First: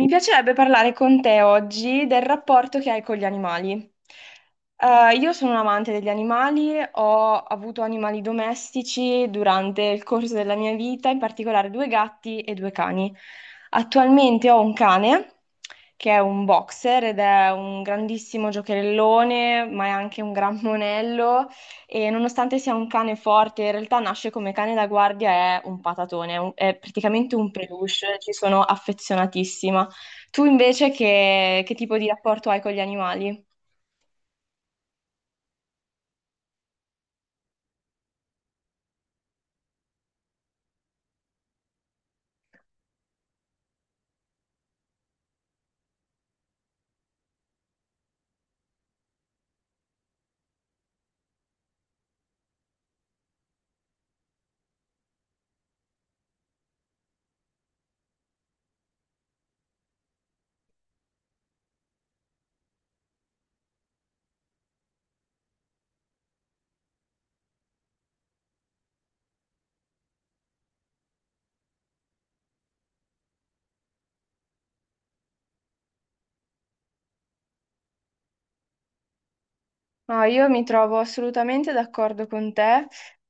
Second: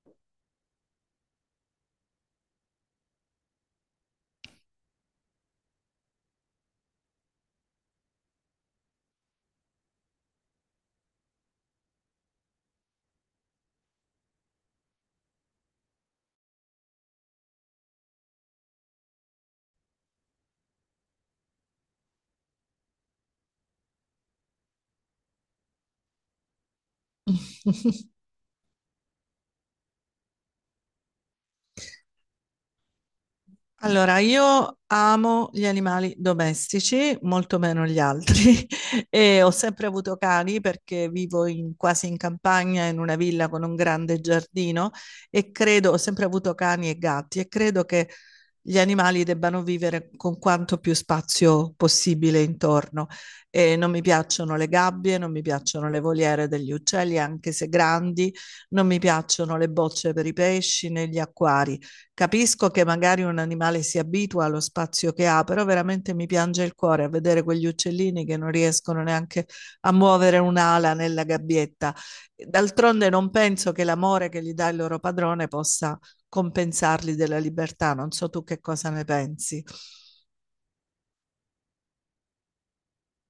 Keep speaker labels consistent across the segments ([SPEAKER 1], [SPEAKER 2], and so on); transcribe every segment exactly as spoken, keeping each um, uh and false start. [SPEAKER 1] Mi piacerebbe parlare con te oggi del rapporto che hai con gli animali. Eh, io sono un amante degli animali, ho avuto animali domestici durante il corso della mia vita, in particolare due gatti e due cani. Attualmente ho un cane che è un boxer ed è un grandissimo giocherellone, ma è anche un gran monello e nonostante sia un cane forte, in realtà nasce come cane da guardia, è un patatone, è, un- è praticamente un peluche, ci sono affezionatissima. Tu invece che, che tipo di rapporto hai con gli animali?
[SPEAKER 2] Allora, io amo gli animali domestici, molto meno gli altri, e ho sempre avuto cani perché vivo in- quasi in campagna, in una villa con un grande giardino e credo, ho sempre avuto cani e gatti e credo che gli animali debbano vivere con quanto più spazio possibile intorno. E non mi piacciono le gabbie, non mi piacciono le voliere degli uccelli, anche se grandi, non mi piacciono le bocce per i pesci né gli acquari. Capisco che magari un animale si abitua allo spazio che ha, però veramente mi piange il cuore a vedere quegli uccellini che non riescono neanche a muovere un'ala nella gabbietta. D'altronde non penso che l'amore che gli dà il loro padrone possa compensarli della libertà. Non so tu che cosa ne pensi.
[SPEAKER 1] No, io mi trovo assolutamente d'accordo con te,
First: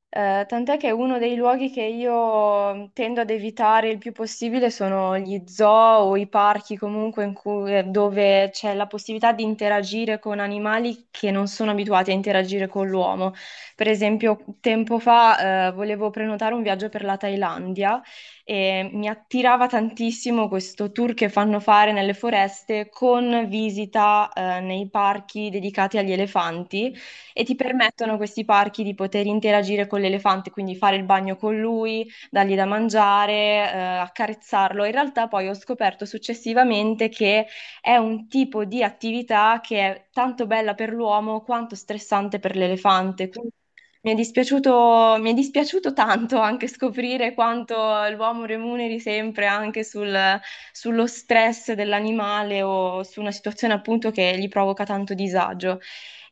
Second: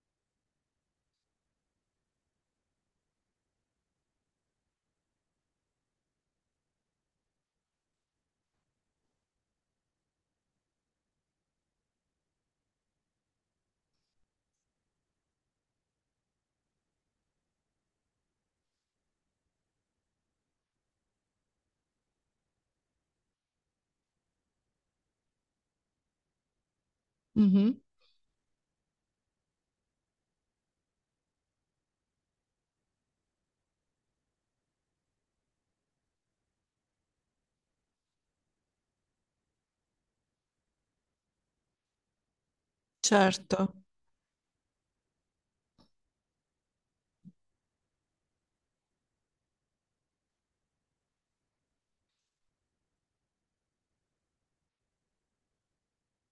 [SPEAKER 1] eh, tant'è che uno dei luoghi che io tendo ad evitare il più possibile sono gli zoo o i parchi comunque in cui- eh, dove c'è la possibilità di interagire con animali che non sono abituati a interagire con l'uomo. Per esempio, tempo fa, eh, volevo prenotare un viaggio per la Thailandia. E mi attirava tantissimo questo tour che fanno fare nelle foreste con visita, eh, nei parchi dedicati agli elefanti e ti
[SPEAKER 2] Mhm,
[SPEAKER 1] permettono questi parchi di poter interagire con l'elefante, quindi fare il bagno con lui, dargli da mangiare, eh, accarezzarlo. In realtà poi ho scoperto successivamente che è un tipo di attività che è tanto bella per l'uomo quanto stressante per l'elefante.
[SPEAKER 2] certo.
[SPEAKER 1] Mi è dispiaciuto, mi è dispiaciuto tanto anche scoprire quanto l'uomo remuneri sempre anche sul- sullo stress dell'animale o su una situazione appunto che gli provoca tanto disagio.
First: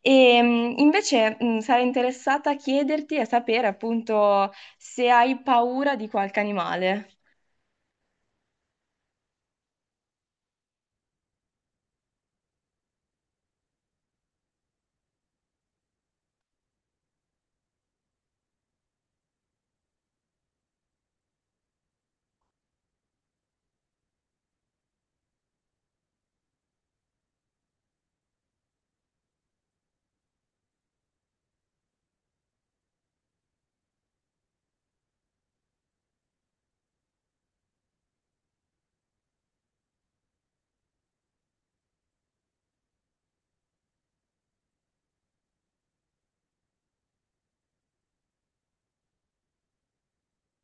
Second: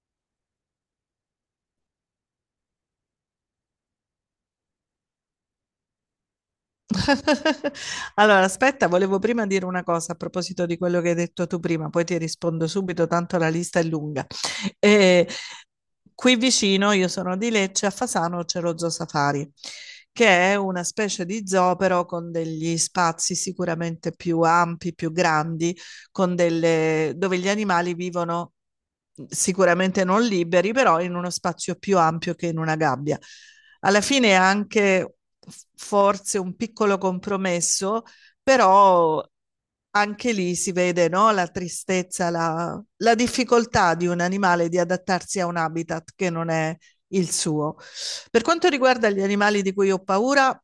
[SPEAKER 1] E mh, invece mh, sarei interessata a chiederti e a sapere appunto se hai paura di qualche animale.
[SPEAKER 2] Allora, aspetta, volevo prima dire una cosa a proposito di quello che hai detto tu prima, poi ti rispondo subito, tanto la lista è lunga. Eh, Qui vicino, io sono di Lecce, a Fasano c'è lo Zoo Safari, che è una specie di zoo però con degli spazi sicuramente più ampi, più grandi, con delle... dove gli animali vivono sicuramente non liberi, però in uno spazio più ampio che in una gabbia. Alla fine è anche forse un piccolo compromesso, però anche lì si vede, no, la tristezza, la, la difficoltà di un animale di adattarsi a un habitat che non è il suo. Per quanto riguarda gli animali di cui ho paura,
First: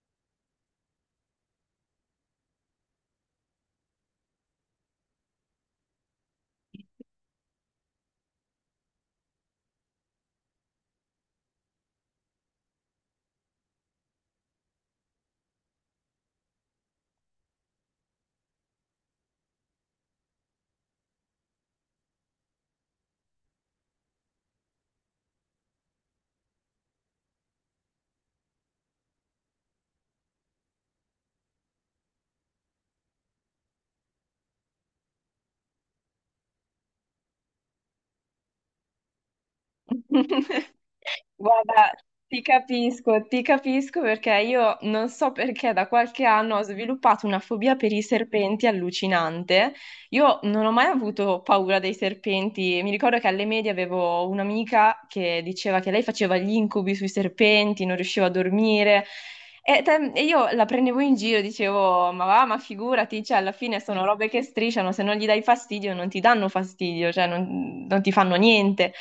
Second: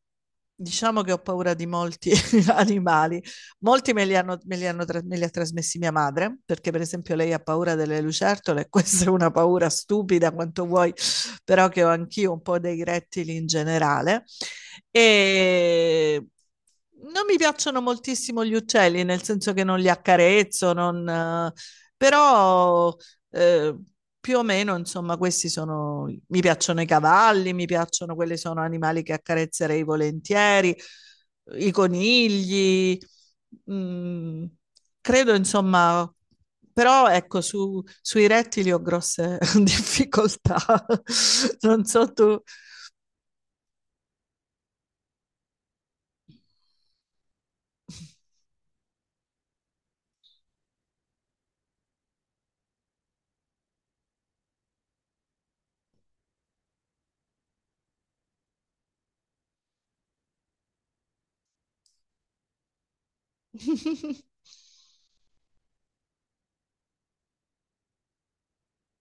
[SPEAKER 2] diciamo che ho paura di molti animali. Molti me li, hanno, me, li hanno, Me li ha trasmessi mia madre, perché per esempio lei ha paura delle lucertole, questa è una paura stupida quanto vuoi, però che ho anch'io un po' dei rettili in generale. E non mi piacciono moltissimo gli uccelli, nel senso che non li accarezzo, non, eh, però eh, più o meno, insomma, questi sono, mi piacciono i cavalli, mi piacciono quelli sono animali che accarezzerei volentieri, i conigli, mm, credo, insomma, però ecco, su- sui rettili ho grosse difficoltà. Non
[SPEAKER 1] Guarda,
[SPEAKER 2] so tu.
[SPEAKER 1] ti capisco, ti capisco perché io non so perché da qualche anno ho sviluppato una fobia per i serpenti allucinante. Io non ho mai avuto paura dei serpenti. Mi ricordo che alle medie avevo un'amica che diceva che lei faceva gli incubi sui serpenti, non riusciva a dormire. E, te- e io la prendevo in giro, dicevo, ma va, ma figurati, cioè alla fine sono robe che strisciano, se non gli dai fastidio non ti danno fastidio, cioè non non ti fanno niente.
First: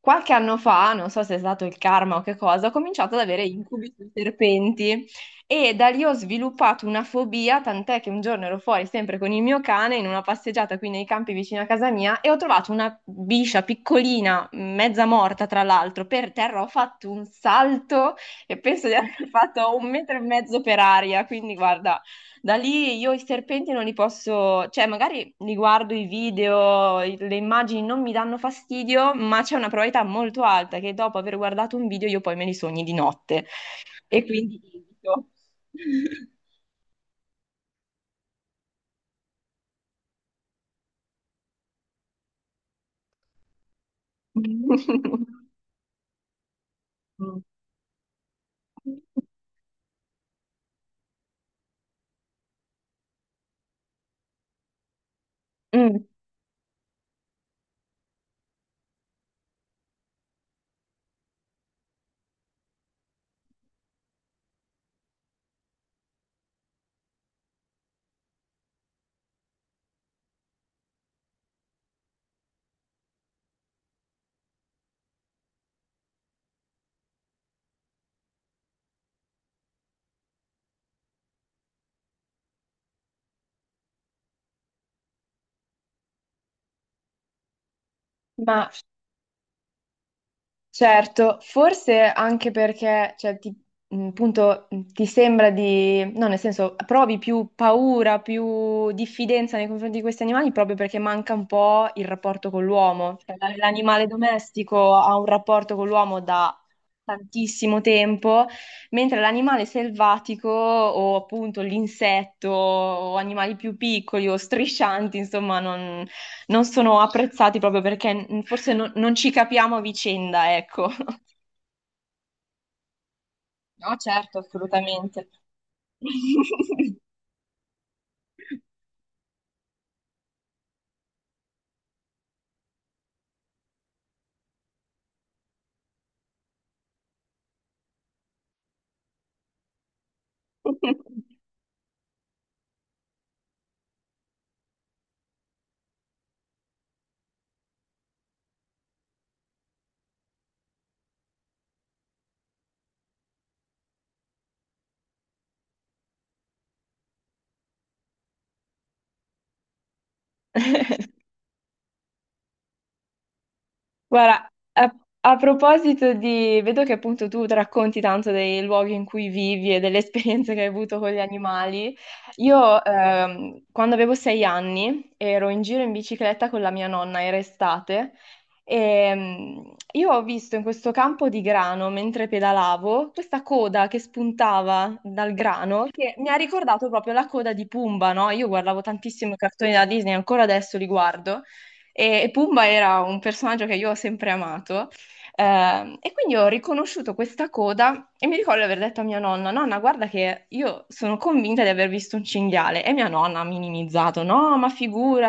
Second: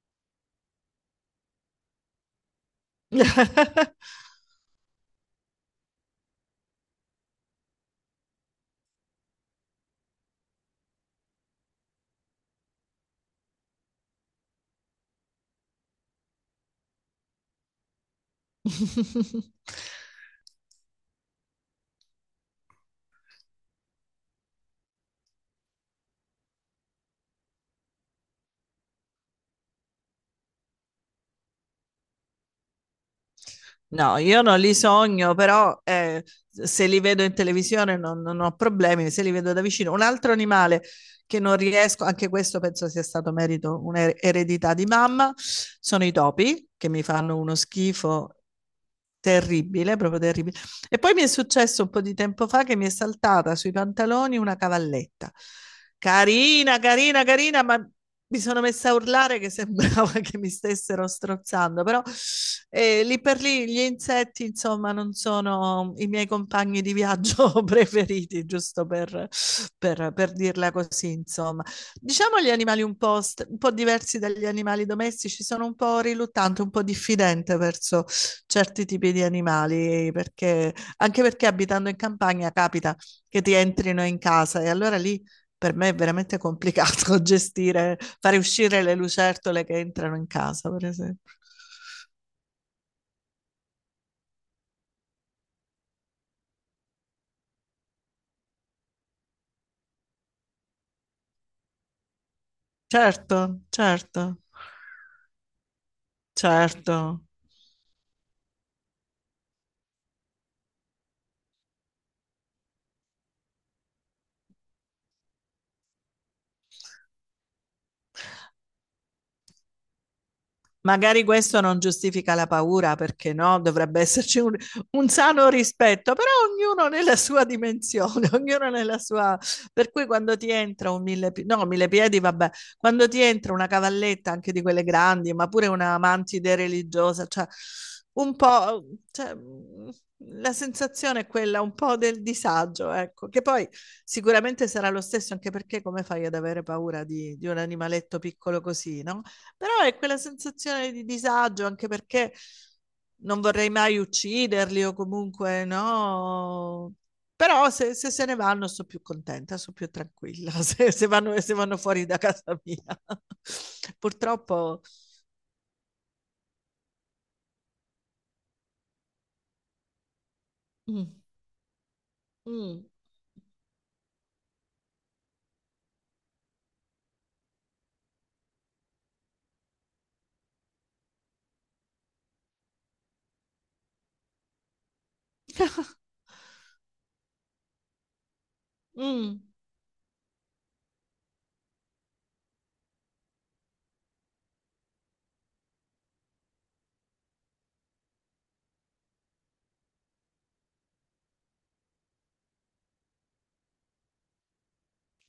[SPEAKER 1] Qualche anno fa, non so se è stato il karma o che cosa, ho cominciato ad avere incubi sui serpenti e da lì ho sviluppato una fobia, tant'è che un giorno ero fuori sempre con il mio cane in una passeggiata qui nei campi vicino a casa mia e ho trovato una biscia piccolina, mezza morta tra l'altro, per terra. Ho fatto un salto e penso di aver fatto un metro e mezzo per aria, quindi guarda, da lì io i serpenti non li posso, cioè magari li guardo i video, i- le immagini non mi danno fastidio, ma c'è una probabilità molto alta che dopo aver guardato un video io poi me li sogni di notte
[SPEAKER 2] No,
[SPEAKER 1] e
[SPEAKER 2] io
[SPEAKER 1] quindi
[SPEAKER 2] non li
[SPEAKER 1] evito.
[SPEAKER 2] sogno, però eh, se li vedo in televisione non, non ho problemi, se li vedo da vicino. Un altro animale che non riesco, anche questo penso sia stato merito, un'eredità di mamma, sono i topi, che mi fanno
[SPEAKER 1] Mm.
[SPEAKER 2] uno schifo terribile, proprio terribile. E poi mi è successo un po' di tempo fa che mi è saltata sui pantaloni una cavalletta.
[SPEAKER 1] Mm.
[SPEAKER 2] Carina, carina, carina, ma mi sono messa a urlare che sembrava che mi stessero strozzando, però eh, lì per lì gli insetti, insomma, non sono i miei compagni di viaggio preferiti, giusto per, per- per dirla così, insomma. Diciamo gli animali un po', st- un po' diversi dagli animali domestici, sono un po' riluttante, un po' diffidente verso certi tipi di animali, perché, anche perché abitando in campagna capita che ti entrino in casa e allora lì per me è veramente complicato gestire, fare
[SPEAKER 1] Ma
[SPEAKER 2] uscire le lucertole che entrano in casa, per esempio.
[SPEAKER 1] certo, forse anche perché, cioè, ti, mh, appunto, mh, ti sembra di, no, nel senso, provi più paura, più diffidenza nei confronti di questi animali proprio perché manca un po' il rapporto con l'uomo. Cioè,
[SPEAKER 2] Certo,
[SPEAKER 1] la- l'animale
[SPEAKER 2] certo,
[SPEAKER 1] domestico ha un rapporto con l'uomo da
[SPEAKER 2] certo.
[SPEAKER 1] tantissimo tempo, mentre l'animale selvatico o appunto l'insetto o animali più piccoli o striscianti, insomma, non non sono apprezzati proprio perché n- forse non non ci capiamo a vicenda, ecco.
[SPEAKER 2] Magari questo non giustifica la paura, perché no,
[SPEAKER 1] No,
[SPEAKER 2] dovrebbe
[SPEAKER 1] certo,
[SPEAKER 2] esserci un, un
[SPEAKER 1] assolutamente.
[SPEAKER 2] sano rispetto, però ognuno nella sua dimensione, ognuno nella sua... Per cui quando ti entra un mille piedi, no, mille piedi, vabbè, quando ti entra una cavalletta anche di quelle grandi, ma pure una mantide religiosa, cioè un po'... Cioè, mm, la sensazione è quella un po' del disagio, ecco, che poi sicuramente sarà lo stesso, anche perché come fai ad avere paura di, di un animaletto piccolo così, no? Però è quella sensazione di disagio, anche perché non vorrei mai ucciderli o comunque no. Però se, se se ne vanno sono più contenta, sono più tranquilla, se, se vanno, se vanno fuori da casa mia.
[SPEAKER 1] Guarda,
[SPEAKER 2] Purtroppo...
[SPEAKER 1] a, a proposito di vedo che appunto tu racconti tanto dei luoghi in cui vivi e delle esperienze che hai avuto con
[SPEAKER 2] Mm,
[SPEAKER 1] gli animali. Io
[SPEAKER 2] mm.
[SPEAKER 1] ehm, quando avevo sei anni ero in giro in bicicletta con la mia nonna, era estate, e mm, io ho visto in questo campo di grano, mentre pedalavo, questa coda che spuntava dal grano, che mi ha ricordato proprio la coda di Pumba, no? Io guardavo tantissimo i
[SPEAKER 2] Mm.
[SPEAKER 1] cartoni da Disney, ancora adesso li guardo. E, e Pumba era un personaggio che io ho sempre amato. Ehm, e quindi ho riconosciuto questa coda e mi ricordo di aver detto a mia nonna: Nonna, guarda che io sono convinta di aver visto un cinghiale. E mia nonna ha minimizzato: No, ma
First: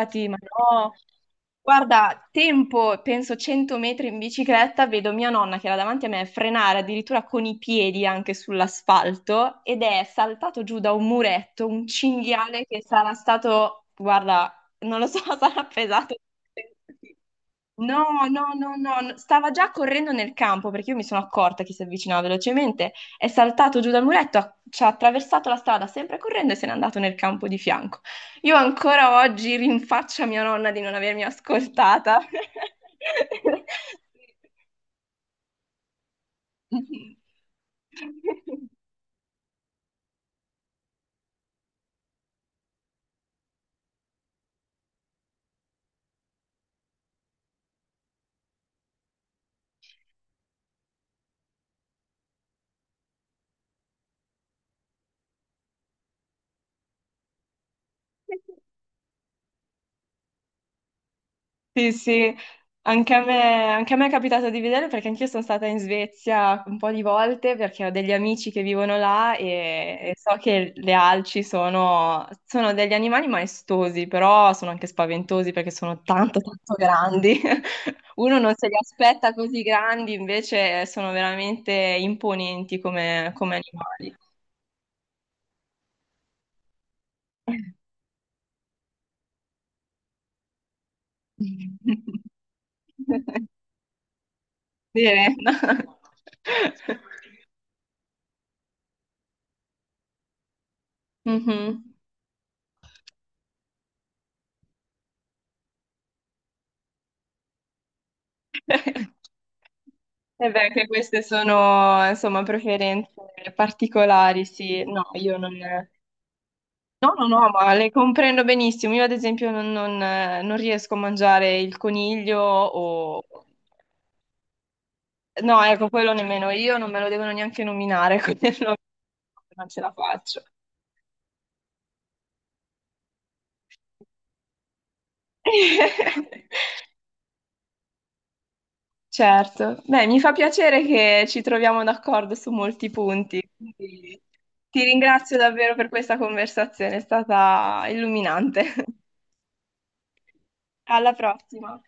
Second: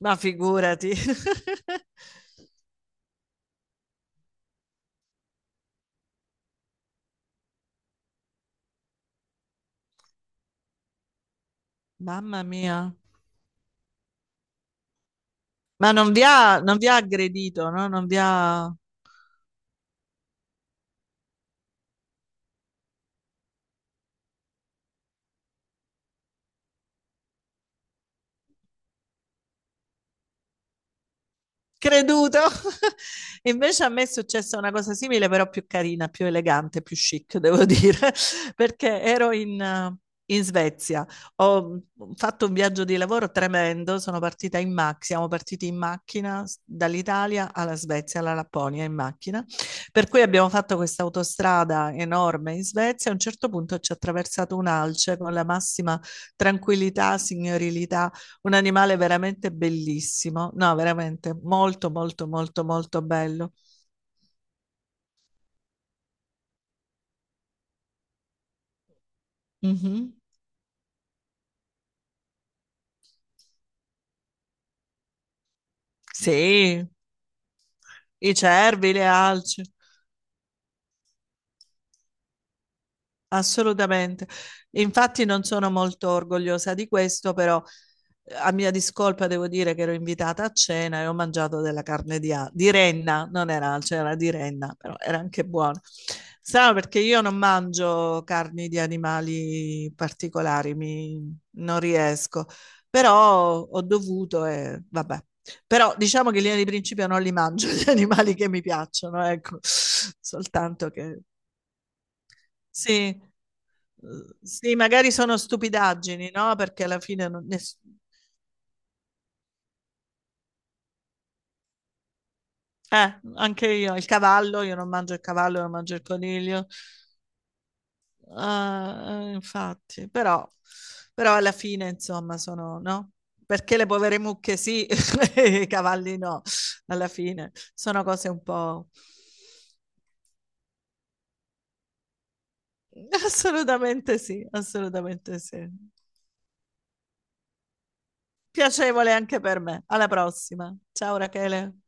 [SPEAKER 2] Ma
[SPEAKER 1] ma
[SPEAKER 2] figurati.
[SPEAKER 1] no. Guarda, tempo, penso cento metri in bicicletta, vedo mia nonna che era davanti a me frenare addirittura con i piedi anche sull'asfalto ed è saltato giù da un muretto un
[SPEAKER 2] Mamma
[SPEAKER 1] cinghiale
[SPEAKER 2] mia.
[SPEAKER 1] che sarà stato, guarda, non lo so, sarà
[SPEAKER 2] Ma non
[SPEAKER 1] pesato.
[SPEAKER 2] vi ha, non vi ha aggredito, no?
[SPEAKER 1] No,
[SPEAKER 2] Non vi
[SPEAKER 1] no,
[SPEAKER 2] ha...
[SPEAKER 1] no, no, no, stava già correndo nel campo perché io mi sono accorta che si avvicinava velocemente, è saltato giù dal muretto, ha- ci ha attraversato la strada sempre correndo e se n'è andato nel campo di fianco. Io ancora oggi rinfaccio a mia nonna di non avermi ascoltata.
[SPEAKER 2] creduto. Invece a me è successa una cosa simile, però più carina, più elegante, più
[SPEAKER 1] Mhm.
[SPEAKER 2] chic, devo dire, perché ero in, eh, in Svezia. Ho mm, fatto un viaggio di lavoro tremendo, sono partita in macchina, siamo partiti in macchina s- dall'Italia alla Svezia, alla Lapponia in macchina, per cui abbiamo fatto questa autostrada enorme in Svezia, a un certo punto ci ha attraversato un alce con la massima tranquillità, signorilità un animale veramente bellissimo. No, veramente molto,
[SPEAKER 1] Sì,
[SPEAKER 2] molto,
[SPEAKER 1] sì,
[SPEAKER 2] molto, molto
[SPEAKER 1] anche a
[SPEAKER 2] bello.
[SPEAKER 1] me, anche a me è capitato di vederlo perché anch'io sono stata in Svezia un po' di volte perché ho degli amici che vivono là e,
[SPEAKER 2] Mhm.
[SPEAKER 1] e so che le alci sono, sono degli animali maestosi, però sono anche spaventosi perché sono tanto, tanto
[SPEAKER 2] Sì,
[SPEAKER 1] grandi.
[SPEAKER 2] i
[SPEAKER 1] Uno non se li
[SPEAKER 2] cervi, le
[SPEAKER 1] aspetta così
[SPEAKER 2] alci.
[SPEAKER 1] grandi, invece sono veramente imponenti come, come animali.
[SPEAKER 2] Assolutamente. Infatti non sono molto orgogliosa di questo, però eh, a mia discolpa devo dire che ero invitata a cena e ho mangiato della carne di, a- di renna, non era alce, era di renna, però era
[SPEAKER 1] Bene.
[SPEAKER 2] anche buona. Strano perché io non mangio carni di animali particolari, mi- non
[SPEAKER 1] Mhm.
[SPEAKER 2] riesco, però ho dovuto e vabbè. Però diciamo che in linea di principio non li mangio gli animali che mi piacciono, ecco,
[SPEAKER 1] E beh, anche
[SPEAKER 2] soltanto che
[SPEAKER 1] queste sono, insomma, preferenze
[SPEAKER 2] sì.
[SPEAKER 1] particolari,
[SPEAKER 2] Sì,
[SPEAKER 1] sì. No,
[SPEAKER 2] magari
[SPEAKER 1] io
[SPEAKER 2] sono
[SPEAKER 1] non...
[SPEAKER 2] stupidaggini, no? Perché alla
[SPEAKER 1] No, no,
[SPEAKER 2] fine non-
[SPEAKER 1] no, ma
[SPEAKER 2] ness-
[SPEAKER 1] le comprendo benissimo. Io, ad esempio, non, non- non riesco a mangiare il coniglio
[SPEAKER 2] eh,
[SPEAKER 1] o...
[SPEAKER 2] anche io, il cavallo, io non mangio il cavallo,
[SPEAKER 1] No,
[SPEAKER 2] non
[SPEAKER 1] ecco,
[SPEAKER 2] mangio il
[SPEAKER 1] quello nemmeno
[SPEAKER 2] coniglio.
[SPEAKER 1] io, non me lo devono neanche nominare, quindi non
[SPEAKER 2] Ah, eh,
[SPEAKER 1] non ce la
[SPEAKER 2] infatti,
[SPEAKER 1] faccio.
[SPEAKER 2] però, però alla fine, insomma, sono, no? Perché le povere mucche sì, e i cavalli no, alla fine. Sono cose un po'...
[SPEAKER 1] Certo, beh, mi fa piacere che ci troviamo d'accordo su molti punti.
[SPEAKER 2] Assolutamente
[SPEAKER 1] Quindi
[SPEAKER 2] sì,
[SPEAKER 1] ti ringrazio
[SPEAKER 2] assolutamente sì.
[SPEAKER 1] davvero per questa conversazione, è stata illuminante.
[SPEAKER 2] Piacevole anche per me. Alla prossima.
[SPEAKER 1] Alla
[SPEAKER 2] Ciao Rachele.
[SPEAKER 1] prossima.